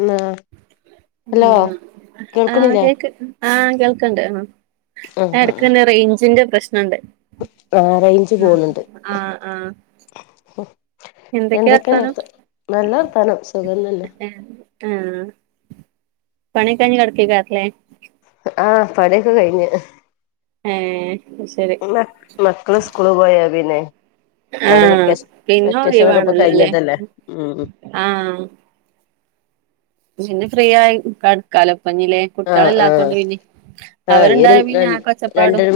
ന്നാ ആഹ് കേൾക്കണില്ലേ കേക്ക് ആഹ് കേൾക്കട്ട്. ആ ആ എടക്കെ റേഞ്ചിന്റെ പ്രശ്നുണ്ട് ആ റേഞ്ച് പോണുണ്ട് ആ ആഹ് ആ- എന്തൊക്കെയാണ് വർത്താനം ആവുടുത്തെ നല്ല വാർത്തനം സുഖം തന്നെ. ആഹ പണിക്കഴഞ് കിടപ്പിക്കാറല്ലേ ആഹ പണിയൊക്കെ കഴിഞ്ഞു ആഹ ശരി മ മക്കള് സ്കൂള് പോയ പിന്നെ അവര് ആഹ് വെക്കേഷ പിന്നെ വെക്കേഷൻ ഒക്കെ ഇപ്പ കഴിഞ്ഞതല്ലേ ഉം ആഹ പിന്നെ ഫ്രീ ആയി കിടക്കലോ കാലപ്പഞ്ഞിലേ ആഹ ആഹ ആഹ ഈ ഒരു അവരുണ്ടായ ര പിന്നെ ആകെ ഒച്ചപ്പാടും രണ്ടരു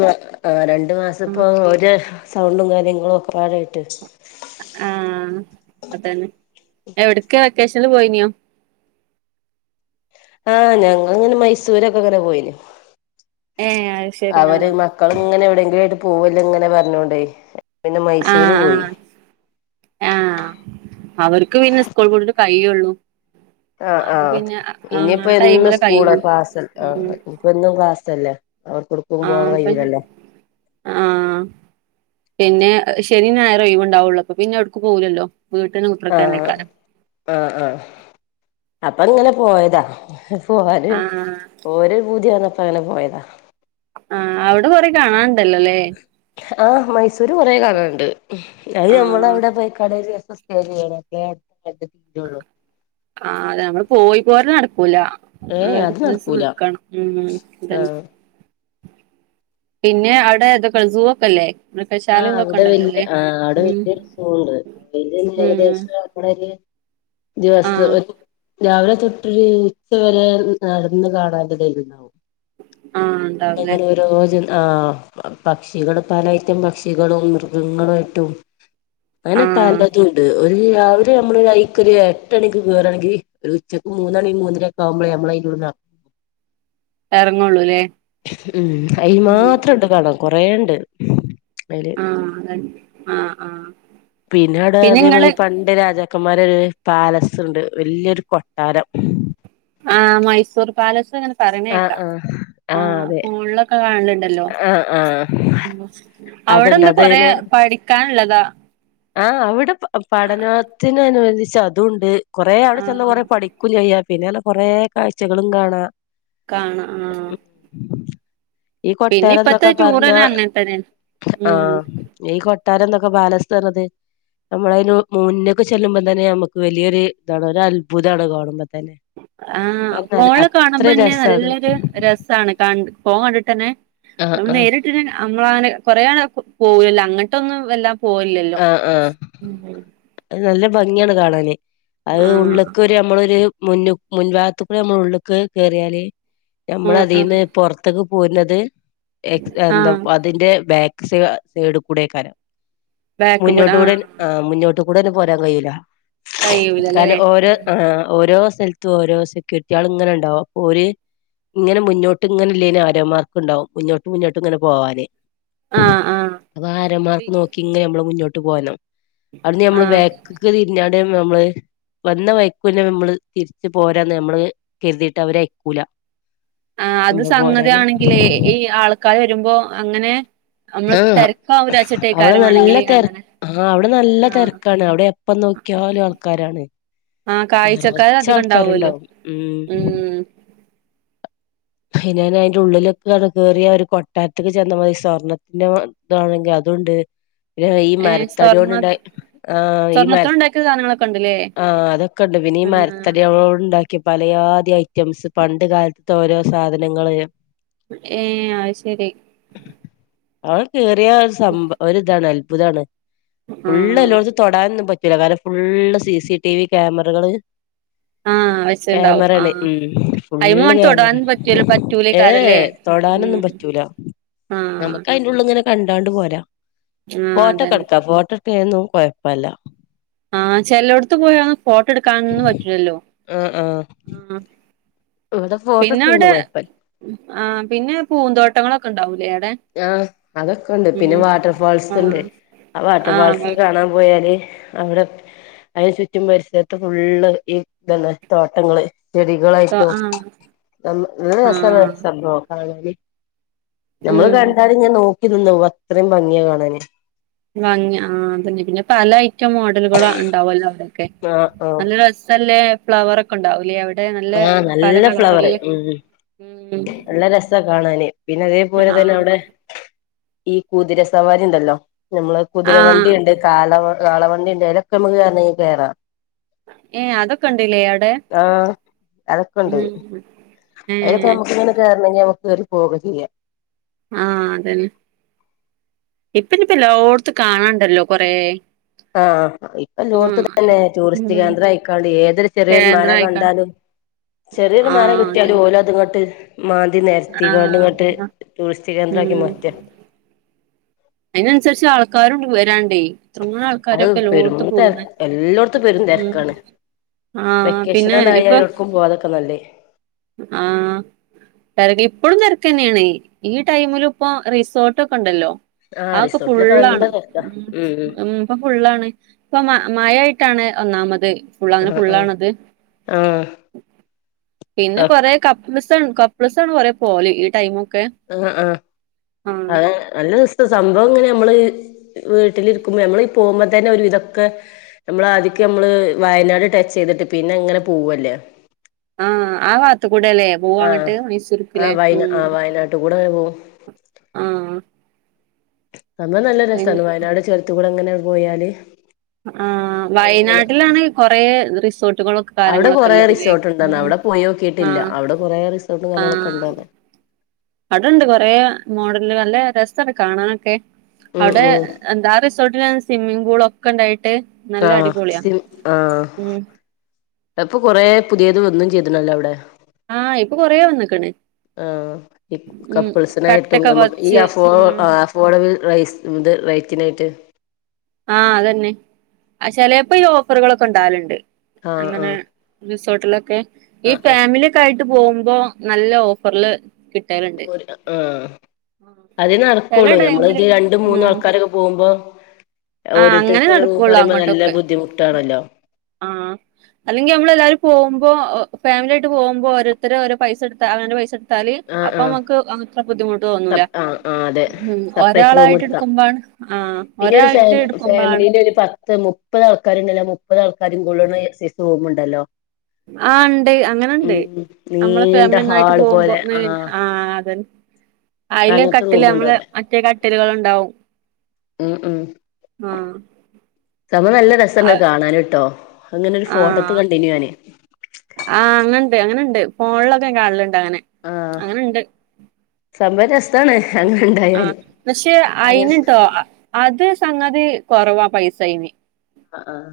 ആഹ രണ്ട മാസം ഉം അപ്പോ ഓരോ സൗണ്ടും കാര്യങ്ങളും ഒക്കെ പാടായിട്ട് ആഹ അതന്നെ എവിടക്ക വക്കേഷനിൽ പോയിനിയോ ആഹ് ഞങ്ങങ്ങനെ മൈസൂരൊക്കെ അങ്ങനെ പോയിന് ഏഹ് അത് ശരി അവര് ആഹ് മക്കള ഇങ്ങനെ എവിടെയെങ്കിലും ആയിട്ട് പോവല്ലോ ഇങ്ങനെ പറഞ്ഞോണ്ടേ പിന്നെ മൈസൂര് ആഹ് പോയി ആഹ് ആഹ് അവർക്ക് പിന്നെ സ്കൂൾ കൂടിട്ട് കയ്യുള്ളൂ ആഹ ആഹ ഇനിയിപ്പോ ഇന്ന് ടൈമിലെ സ്കൂള കഴിയുള്ളൂ ക്ലാസ്ൽ ഉം ആഹ ഒന്നും ക്ലാസ് അല്ലേ അവർ ആഹപ്പഞ്ഞ ആഹ പിന്നെ ശനി ഞായറുവ ഒഴിവ് ഉണ്ടാവുള്ളൂ അപ്പൊ പിന്നെ എവിടക്ക് പോകൂലല്ലോ വീട്ടന് മുത്രക്കേക്കാര ആഹ ആഹ അപ്പൊ ഇങ്ങനെ പോയതാ പോവാല് ആഹ് ഓരോ പൂതിയാന്നപ്പോ അങ്ങനെ പോയതാ ആഹ അവിടെ കൊറെ കാണാനുണ്ടല്ലോല്ലേ ആഹ മൈസൂര് കൊറേ കാണാനുണ്ട് അത് നമ്മൾ ആഹ് അവിടെ പോയിക്കടൽ [unintelligible] ആഹ അതെ നമ്മള് പോയി പോര നടക്കൂല അവിടെ ഏഹ് അത് ഒരൂസം നടക്കൂല നിക്കണം ഉം [unintelligible] ആഹ് പിന്നെ അവിടെ ഏതൊക്കെ സൂ ഒക്കെല്ലേ മൃഗശാല ആഹ ഇതൊക്കെ അവിടെ ഉണ്ടല്ലോ വല്യ അല്ലേ ആഹ അവിടെ ഉം വല്യഒരു സൂണ്ട് [unintelligible] ഉം ഏകദേശം ദിവസ ആഹ് രാവിലെ തൊട്ടരു വരെ നടന്ന് കാണണ്ട [unintelligible] ആഹ് ഉണ്ടാവുല്ലേ തുന്നുംങ്ങ യോജനം ആഹ് പക്ഷികള് പല ഐറ്റം പക്ഷികളും മൃഗങ്ങളും ആയിട്ടും അങ്ങനെ ആഹ് പലതു ഉണ്ട് ഒരു രാവിലെ നമ്മൾ ഐക്ക് ഒരു എട്ടണിക്ക് കേറണെങ്കി ഒരു ഉച്ചക്ക് മൂന്നണി മൂന്നരൊക്കെ ആകുമ്പോളെ നമ്മള് അയിന്റെ ഉള്ളിന്ന് ഇറങ്ങു എറങ്ങോള്ളൂല്ലേ ഉം അയി മാത്രം ഒണ്ട് കാണാന് കൊറേണ്ട് അയില് ആഹ് അത ആഹ് ആഹ് പിന്നീട് പിന്നെ അതേ ഇങ്ങള് മതി പ ന്റെ രാജാക്കന്മാരെ ഒര് പാലസ് ഉണ്ട് വലിയൊരു കൊട്ടാരം ആഹ് മൈസൂർ പാലസ് അങ്ങ ആഹ് പറഞ്ഞേക്കാ ആഹ് ആഹ് ഗൂഗിളൊക്കെ കാണലണ്ടല്ലോ ആഹ് ആഹ് അതുണ്ട് അവിടെന്ത കൊറേ അതിന് പഠിക്കാനൊള്ളതാ ത്തിന അനുബന്ധിച്ച് അത് ഒണ്ട് കൊറേ അവിടെ ചെന്ന ആഹ് കൊറേ പഠി കുഞ്ഞയ്യ പിന്നെല്ല കൊറെ കാഴ്ചകളും കാണാ കാണ ആഹ് ഈ പിന്നെ കൊട്ടാരം ഇപ്പത്തെ ന്നൊക്കെ പറഞ്ഞാ റ്റൂറ്നെ അങ്ങത്തരെ ആഹ് ഈ കൊട്ടാരം എന്നൊക്കെ പാലസ് പറഞ്ഞത് നമ്മളതിന് മുന്നൊക്കെ ചെല്ലുമ്പോ തന്നെ നമുക്ക് വലിയൊരു ഇതാണ് ഒരു അത്ഭുതാണ് കാണുമ്പോ തന്നെ ആഹ് കാരണം ഫോൺല് അത്ര കാണുമ്പോന്നെ രസാണ് നല്ലൊരു രസാണ് ക ഫോൺ കണ്ടിട്ടന്നെ ആഹ് നമ്മള് ആഹ് നേരിട്ടിന് നമ്മള അങ്ങനെ കൊറേ ആള പോവല്ലോ അങ്ങട്ടൊന്നും എല്ലാം പോവുല്ലല്ലോ ആഹ് ആഹ് ഉം അത് നല്ല ഭംഗിയാണ് കാണാന് അത് ഉള്ളൊക്ക് ര് അമ്മളൊര് മുന്ന് മുൻഭാഗത്ത് കൂടെ നമ്മള് ഉള്ള്ക്ക് കേറിയാല് ആഹ് ആഹ് നമ്മളതീന്ന് പൊറ ത്ത്ക്ക് പോര്നത് എന്താ ആഹ് അതിന്റെ ബാക്ക് സ് സൈഡ്ക്കൂടെകാരം ബാക്ക് മുന്നോട്ട് ആ കൂടെ ആഹ് മുന്നോട്ട് കൂടെന്നും പോരാൻ കയൂല്ല കഴിയൂലല്ലേ കാരണം ഓര് ആഹ് ഓരോ സ്ഥലത്തും ഓരോ സെക്യൂരിറ്റിയാള് ഇങ്ങനെണ്ടാവും ഓര് ഇങ്ങനെ മുന്നോട്ട് ഇങ്ങനെ ഇല്ലേനും ആരോമാർക്കുണ്ടാവും മുന്നോട്ട് മുന്നോട്ട് ഇങ്ങനെ പോവാന് ആഹ് ആഹ് അപ്പൊ ആരോ മാർക്ക്‌ നോക്കിങ്ങനെ നമ്മള് മുന്നോട്ട് പോര്ണം അവവ്ട്ന്ന് ഞമ്മള് ആഹ് ബാക്ക്ക്ക് തിരിഞ്ഞാട് ഞമ്മള് വന്ന വൈക്കൂന്നെ നമ്മള് തിരിച്ച് പോരാന്ന് നമ്മള് കരുതിയിട്ട് അവര് അയ്ക്കൂല ആഹ് അത് സംഗതി ആണെങ്കിലേ ഈ ആൾക്കാര് വരുമ്പോ അങ്ങനെ അ മ്മള് ആ തെരക്കാവും രാച്ച്ട്ടേയ് അവിടെ ക്കാരം നല്ല മാണെങ്കില് തെര അങ്ങനെ ആഹ് അവ്ടെ നല്ല ആഹ് തെരക്കാണ് അവിടെ എപ്പം നോക്കിയാലും ആൾക്കാരാണ് ആഹ് കാഴ്ചക്കാര് നറച്ച് അധികം ഉണ്ടാവുമല്ലോ ആൾക്കാരുണ്ടാവും ഉം അയ്നനെ അയിന്റെ ഉള്ളിലെക്ക് ആണ്ട് കേറിയ ഒരു കൊട്ടാരത്തേക്ക് ചെന്ന മാതിരി സ്വർണത്തിന്റെ ഇതാണെങ്കി അതുണ്ട് പിന്നെ ഈ ഏഹ് മരത്തടിയൊണ്ട് സ്വർണ്ണ ഇണ്ട ആഹ് ഈ മര അതൊക്കെണ്ട്ല്ലേ ആഹ് അതൊക്കെ ഒണ്ട് പിന്നെ ഈ മരത്തടിയാളോണ്ട് ഉണ്ടാ ക്യ പലയാതി ഐറ്റംസ് പണ്ട് കാലത്തെ ഓരോ സാധനങ്ങള് ഏഹ് അയ് ശെരി അഹ് കേറിയ ഒരു സംഭ ഒരിതാണ് അത്ഭുതാണ് ഫുള്ള് ആഹ് എല്ലോടത്ത് തൊടാനൊന്നും പറ്റൂല കാരണം ഫുള്ള് സിസിടിവി ക്യാമറകള് ആഹ് വെച്ചിണ്ടാവും ക്യാമറെണ് ആഹ് ഉം അയിമ ഫുള്ള് തൊടാൻ ക്യാമറെണ് പറ്റൂല ഏഹ് യെ പറ്റൂലേക്കാരല്ലേ തൊടാനൊന്നും ഉം പറ്റൂല ആഹ് നമുക്കയിന്റെ ന്റുള്ള് ങ്ങനെ കണ്ടാണ്ട് പോരാ ആഹ് ഫോട്ടോക്കെ അതന്നെ ഇട്ക്ക ഫോട്ടട്ക്ക്ണീനൊന്നും കൊഴപ്പല്ല ആഹ് ചെലോടത്ത് പോയ ഫോട്ടട്ക്കാനൊന്നും പറ്റൂല്ലല്ലോ ആഹ് ആഹ് ഇവിടെ ഫോട്ടോ പിന്നെ അവ്ടെ എടുക്കണേന്നും കൊഴപ്പല്ല ആഹ് പിന്നെ പൂന്തോട്ടങ്ങളൊക്കെണ്ടാവൂലേ ആടെ ആഹ് അതൊക്കെണ്ട് പിന്നെ വാട്ടർ ഫാൾസ് ഉണ്ട് ആഹ് ആ വാട്ടർ ഫാൻസ് ആഹ് കാണാൻ പോയാല് അവിടെ അയിന് ചുറ്റും പരിസരത്ത് ഫുള്ള് ഈ ഇതന്നെ തോട്ടങ്ങള് ചെടികളായിട്ടും ആഹ് ന നല്ല രസാണ് ആഹ് സംഭവം കാണാന് ഞമ്മള് ഉം കണ്ടാല് ഇങ്ങനെ നോക്കി നിന്ന് പോവും അത്രയും ഭംഗിയാ കാണാന് ഭംഗി ആഹ് അതന്നെ പിന്നെ പല ഐറ്റം മോഡലുകളും ഉണ്ടാവല്ലോ അവിടെ ക്കെ ആഹ് ആഹ് നല്ല രസല്ലേ ഫ്ലവർ ഒ ക്കെണ്ടാവുംല്ലെ അവടെ നല്ല ആഹ് പല നല്ല ഫ്ലവറ് കളറില് ഉം ഉം നല്ല രസ കാണാന് പിന്നെ അതേപോലെ തന്നെ ആഹ് അവിടെ ഈ കുതിര സവാരിണ്ടല്ലോ നമ്മളെ കുതിര ആഹ് വണ്ടിണ്ട് കാളവ കാളവണ്ടിണ്ട് അയിലൊക്കെ നമുക്ക് കേറണങ്കിൽ കേറാം ഏഹ് അതൊക്കെണ്ട്ല്ലേ അവിടെ ആഹ് അതൊക്കെ ഉം ഏഹ് ക്കെ കേറണങ്കി നമുക്കേറി പോവൊക്കെ ചെയ്യ ആഹ് അതന്നെ ഇപ്പനിപ്പം എല്ലോടത്തും കാണാണ്ടല്ലോ കൊറേ ആഹ് ഇപ്പൊ ഉം എലോട്ത്ത് ഇതന്നെ ടൂറിസ്റ്റ് ഉം കേന്ദ്രം ആയിക്കാണ്ട് ഏതൊരു ചെറിയൊരു മല കേന്ദ്രായിക്കാണ്ട് കണ്ടാലും ചെറിയൊരു മല ആഹ് കിട്ടിയാല് അതന്നെ ഓല് അത് ഇങ്ങട്ട് മാന്തി നെരത്തിക്കാണ്ട് ഇങ്ങട്ട് ആഹ് ടൂറിസ്റ്റ് കേന്ദ്രാക്കി ഉം മാറ്റാ അയിനനുസരിച്ച് ആൾക്കാരുണ്ട് വരാണ്ടേയ് എത്രങ്ങാനും ആൾക്കാര അത് പ്പൊ പെരും എല്ലോട്ത്തും തെര പോണഹ് എല്ലോടത്തും പെരും ഉം തെരക്കാണ് ആഹ് പിന്നെ വെക്കേഷനാണ്ടായ ഇപ്പൊ എവിടക്കും പോവാതൊക്കെ നല്ലേ ആഹ് തരണി ഇപ്പളും തെരക്കെന്നെണയ് ഈ ടൈമിലും ഇപ്പൊ റിസോർട്ട് ഒക്കെണ്ടല്ലോ ആഹ് അഹ് ഒക്കെ റിസോർട്ടിലൊക്കെ നല്ല ഫുള്ളാണ് തെരക്കാ ഉം ഉം ഇപ്പൊ ഫുള്ളാണ് ഇപ്പൊ മഴായിട്ടാണ് ഒന്നാമത് ഫുള്ള് അങ്ങനെ ആഹ് ആഹ് ഫുള്ളാണത് ആഹ് പിന്നെ കൊറെ കപ്പ്ള്സാണ് കപ്പ്ള്സാണ് കൊറേ പോവല് ഈ ടൈമൊക്കെ ആഹ് ആഹ് ആഹ് അതെ നല്ല സംഭവം ഇങ്ങനെ നമ്മള് വീട്ടിലിരിക്കുമ്പോ നമ്മൾ പോകുമ്പോ തന്നെ ഒരു വിതൊക്കെ നമ്മൾ ആദ്യക്കെ നമ്മള് വയനാട് ടച്ച് ചെയ്തിട്ട് പിന്നെ ഇങ്ങനെ പോവല്ലേ ആഹ് ആഹ് ഭാഗത്ത് കൂടെല്ലേ ആഹ് പോവങ്ങട്ട് മൈസൂര്ക്ക്ല്ലേ ആഹ് വയനാ ഉം ആഹ് വയനാട്ട് കൂടെ അങ്ങനെ പോവും ആഹ് സംഭവം നല്ല രസാണ് പിന്നെ വയനാട് ചേരത്ത്കൂടെ ഇങ്ങനെ പോയാല് ആഹ് അങ്ങനെ വയനാടിലാണ് കൊറെ റിസോർട്ടുകളും കാര്യങ്ങളൊക്കെ ഇള്ളത് ലേ ഇതാണ് അവിടെ പോയി നോക്കിട്ടില്ല അവിടെ കൊറെ റിസോർട്ടും കാര്യങ്ങളൊക്കെ ഉണ്ട് പറഞ്ഞ് അടെണ്ട് കൊറേ മോഡല് നല്ല രസണ്ട് കാണാനൊക്കെ ഉം അവിടെ ഉം എന്താ അ റിസോർട്ടിലന്നെ സിമ്മിംഗ് പൂളൊക്കെ ഇണ്ടായിട്ട് നല്ല ആഹ് അടിപൊളിയാ സി ആഹ് ഉം ഇപ്പൊ കുറേ പുതിയതും വന്ന് ചെയ്തിണല്ലോ അവിടെ ആഹ് ഇപ്പൊ കൊറേ വന്ന്ക്ക്ണ് ആഹ് ഇപ് ഉം കപ്പിൾസിനായിട്ടും കട്ടൊക്കെ ഞമ്മക്ക് ഈ പതിച്ച് അഫോ ഉം അഫോഡബിൾ റൈസ് ഇത് റൈറ്റ്നായിട്ട് ആഹ് അതന്നെ ആഹ് ചെലപ്പോ ഈ ഓഫറുകളൊക്കെ ഉണ്ടാവല്ണ്ട് ആഹ് അങ്ങനെ ആഹ് റിസോർട്ടിലൊക്കെ ഈ ആഹ് ആഹ് ഫാമിലി ക്കായിട്ട് പോകുമ്പോ നല്ല ഓഫർല് ഒര് ആഹ് അതെ ചെല നടക്കുള്ളൂ ഞമ്മള് ടൈമില് ഇത് രണ്ട് മൂന്ന് ഉം ആൾക്കാരൊക്കെ പോകുമ്പോ ആഹ് അങ്ങനെ ഓരോരുത്തർക്ക് ഓരോ റൂമ് നടക്കുള്ളൂ പറയുമ്പോ നല്ല അങ്ങോട്ടൊക്കെ ബുദ്ധിമുട്ടാണല്ലോ ആഹ് അല്ലെങ്കി നമ്മള് എല്ലാരും പോകുമ്പോ ഫാമിലി ആയിട്ട് പോകുമ്പോ ഓരോരുത്തര് ഓരോ പൈസടുത്ത അവനൻ്റെ പൈസ ട്ത്താല് ആഹ് ആഹ് അപ്പമ്മക്ക് അത്ര ബുദ്ധിമുട്ട് തോന്നൂല സപ് ആഹ് ആഹ് അതെ ഉം സെപ്പറേറ്റ് റൂം ഒരാളായിട്ട് എടുക്കാം എടുക്കുമ്പാണ് ആഹ് പിന്നെ ഒരു ഫാ ഒരാളായിട്ട് എടുക്കുമ്പളാണ് ഫാമിലീന്റെ ഒരു പത്ത് മുപ് പ്പതൾക്കാരുണ്ടല്ലോ മുപ്പത് ആൾക്കാരും കൊള്ള്ണെ സൈസ് റൂമ്ണ്ടല്ലോ ആഹ് ഇണ്ട് അങ്ങനെണ്ട് നമ്മളെ നീണ്ട ഫാമിലി ഒന്നായിട്ട് ഹാള് പോകുമ്പോ പോലെ ങ് ആഹ് അതെന്നെ അയ്ല് അങ്ങനത്തെ കട്ടില് നമ്മള് റൂമുണ്ടവിടെ മറ്റേ കട്ടില്കൾണ്ടാവും ഉ ഉ സമ്പവം നല്ല രസണ്ട് കാണാന്ട്ടോ അങ്ങനൊരു ഫോട്ടത്ത് ആഹ് കണ്ടിനി ഞാന് ആഹ് അങ്ങണ്ട് അങ്ങനെണ്ട് ഫോണിലൊക്കെ കാണല്ണ്ട് അങ്ങനെ ആഹ് അങ്ങനെണ്ട് സമ്പവം രസ് ആഹ് പക്ഷെ അങ്ങനെ അയ്ന്ട്ടോ അത് സംഗതി കൊറവാ പൈസയ്ന് അ ആഹ്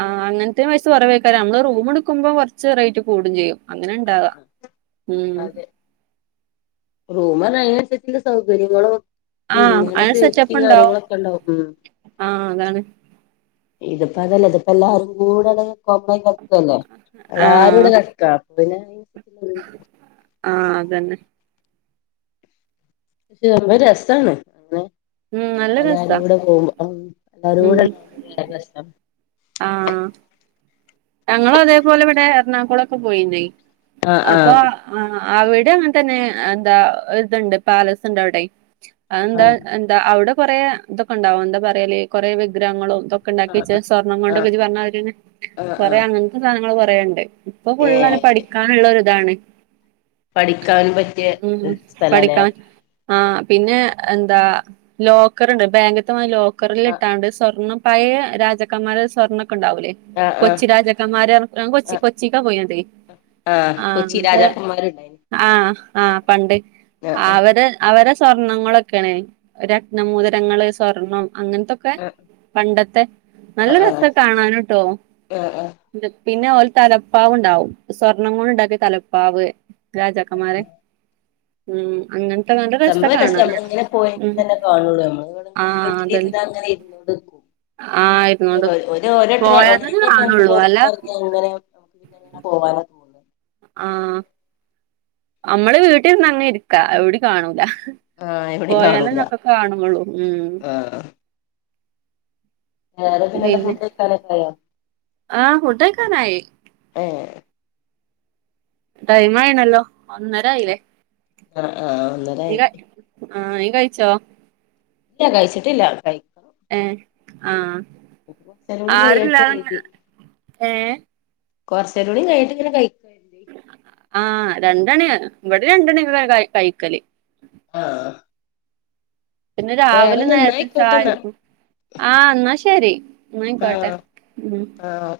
ആഹ് അങ്ങൻത്തെ പൈസ കൊറവെക്കരം നമ്മള് റൂമ് ഇട്ക്കുമ്പോ കൊറച്ച് റേറ്റ് കൂടും ചെയ്യും അങ്ങനെ ഉണ്ടാവാ ഉം [inaudible] റൂമർഞ അയിനൻസര്ച്ച്ള്ള സൗകര്യങ്ങളോ ആഹ് പിന്നങ്ങനെ അയിന് സേഫ്റ്റി സെറ്റപ്പ് ഉണ്ടാവും കാര്യങ്ങളൊക്കെ ണ്ടാവും ഉം ആഹ് അതാണ് ഇതിപ്പോ അതല്ല ഇതിപ്പോ എല്ലാരു കൂടങ് കൊമ്പായി കട്ക്കല്ലേ ആഹ് എല്ലാരുടെ കട്ക്കാ ല്ലേ ആഹ് അതന്നെ പക്ഷെ സംഭവം രസാണ് [unintelligible] ഉം നല്ല രസാ എല്ലാരുകൂടെ പോ എല്ലര എല്ലാരുകൂടെ ഉം ണ്ടാവുമ്പോ വേറെ രസാണ് ആഹ് ഞങ്ങള് അതേപോലെ ഇവിടെ എറണാകുളൊക്കെ പോയിനേ ആഹ് അപ്പൊ ആഹ് ആ അവിടെ അങ്ങൻതന്നെ എന്താ ഇത്ണ്ട് പാലസ്ണ്ട് അവിടെയ് അതെന്താ ആഹ് എന്താ അവിടെ കൊറേ ഇതൊക്കെണ്ടാവും എന്താ പറയല് കൊറേ വിഗ്രഹങ്ങളും തൊക്കെ ആഹ് ണ്ടാക്കിച്ച സ്വർണം ആഹ് കൊണ്ടൊക്കെജ്ജ് പറഞ്ഞാരിന്നെ ആഹ് കൊറേ ആഹ് അങ്ങൻത്തെ സാധനങ്ങൾ കൊറേണ്ട് ഇപ്പൊ ഫുള്ളത് ഏഹ് പഠിക്കാനുള്ള ഒരു താണ്. പഠിക്കാൻ പറ്റിയ സ്ഥലാ ലേ. ആ പിന്നെ എന്താ ലോക്കറണ്ട് ബേങ്ക്ത്തെമാരി ലോക്കറിൽ ആ ഇട്ടാണ്ട് സ്വർണം പഴേ രാജാക്കമ്മാരെ സ്വർണ്ണൊക്കെ ണ്ടാവൂലേ ആ ആ കൊച്ചി രാജാക്കന്മാര്ർഞ്ട്ട് ഞാൻ കൊച്ചി ആ കൊച്ചിക്ക പോയിനത് ആ കൊച്ചി ങ്ങട്ട് രാജാക്കന്മാരുണ്ടായിന് ആ ആ പണ്ട് ആ ആ അവര് അവരെ സ്വർണങ്ങളൊക്കെണ് രത്നമൂതിരങ്ങള് സ്വർണം അങ്ങൻത്തൊക് ക്കെ പണ്ടത്തെ നല്ല രസ കാണാന്ട്ടോ ആഹ് ആഹ് പിന്നെ ഓലെ തലപ്പാവ് ഉണ്ടാവും സ്വർണം കൊണ്ട്ണ്ടാക്കിയ തലപ്പാവ് രാജാക്കമ്മാരെ ഉം അങ്ങൻ സംഭവം രസ നമ്മള്ങ്ങനെ പോയെങ്കി തന്നെ കാണുള്ളൂ ഞമ്മൾ വണങ്കും ആഹ് അതന്നെ വീട്ടിലിര്നാ അങ്ങനെ ഇരുന്നോണ്ട്ക്കും ആഹ് ഇതിന് ഒരു ഇരുന്നോണ്ട്ക്കും ഒരു. പോയാ [unintelligible] തന്നെ ഒരട്ടം കാണുള്ളൂ അല്ല പോർത്ത്ക്കറങ്ങിയ അങ്ങനെ പിന്നങ്ങനെ പോവാന് ആഹ് അമ്മള് വീട്ടിര്ന്ന അങ്ങനെ ഇരിക്കാ എവിടി കാണൂല ആ എവിടെയും പോയാലന്നെ കാണൂല ഒക്കെ കാണുള്ളൂ ഉം ആ വേറെ പിന്നെ ന്താ ഫുഡയ്ക്കാനൊക്കായോ? ആ ഫുഡയ്ക്കാനായി ഏ ടൈം ആയിണല്ലോ ആ ഒന്നരായീലെ ആ ആ ഒന്നരായി ആ നീ കഴിച്ചോ ല്ല കഴിച്ചിട്ടില്ല കഴി ഏ ആ കൊറച്ചേരംകൂടി കയ്യട്ടെര്തി ഏഹ് കൊർച്ചേരൂടി കഴ്ഞ്ട്ട്ങ്ങനെ കഴ് ആ രണ്ടണി ഇവിടെ രണ്ടണിക്കെക്കെ കൈ കൈക്കല് ആഹ് പിന്നെ രാവിലെ നേരത്തെ നന്നായിക്കോട്ടെന്നാ ചായടിക്കും ആ ന്നാ ശരി എന്നായിക്കോട്ടെ ആഹ് ഉം ആഹ്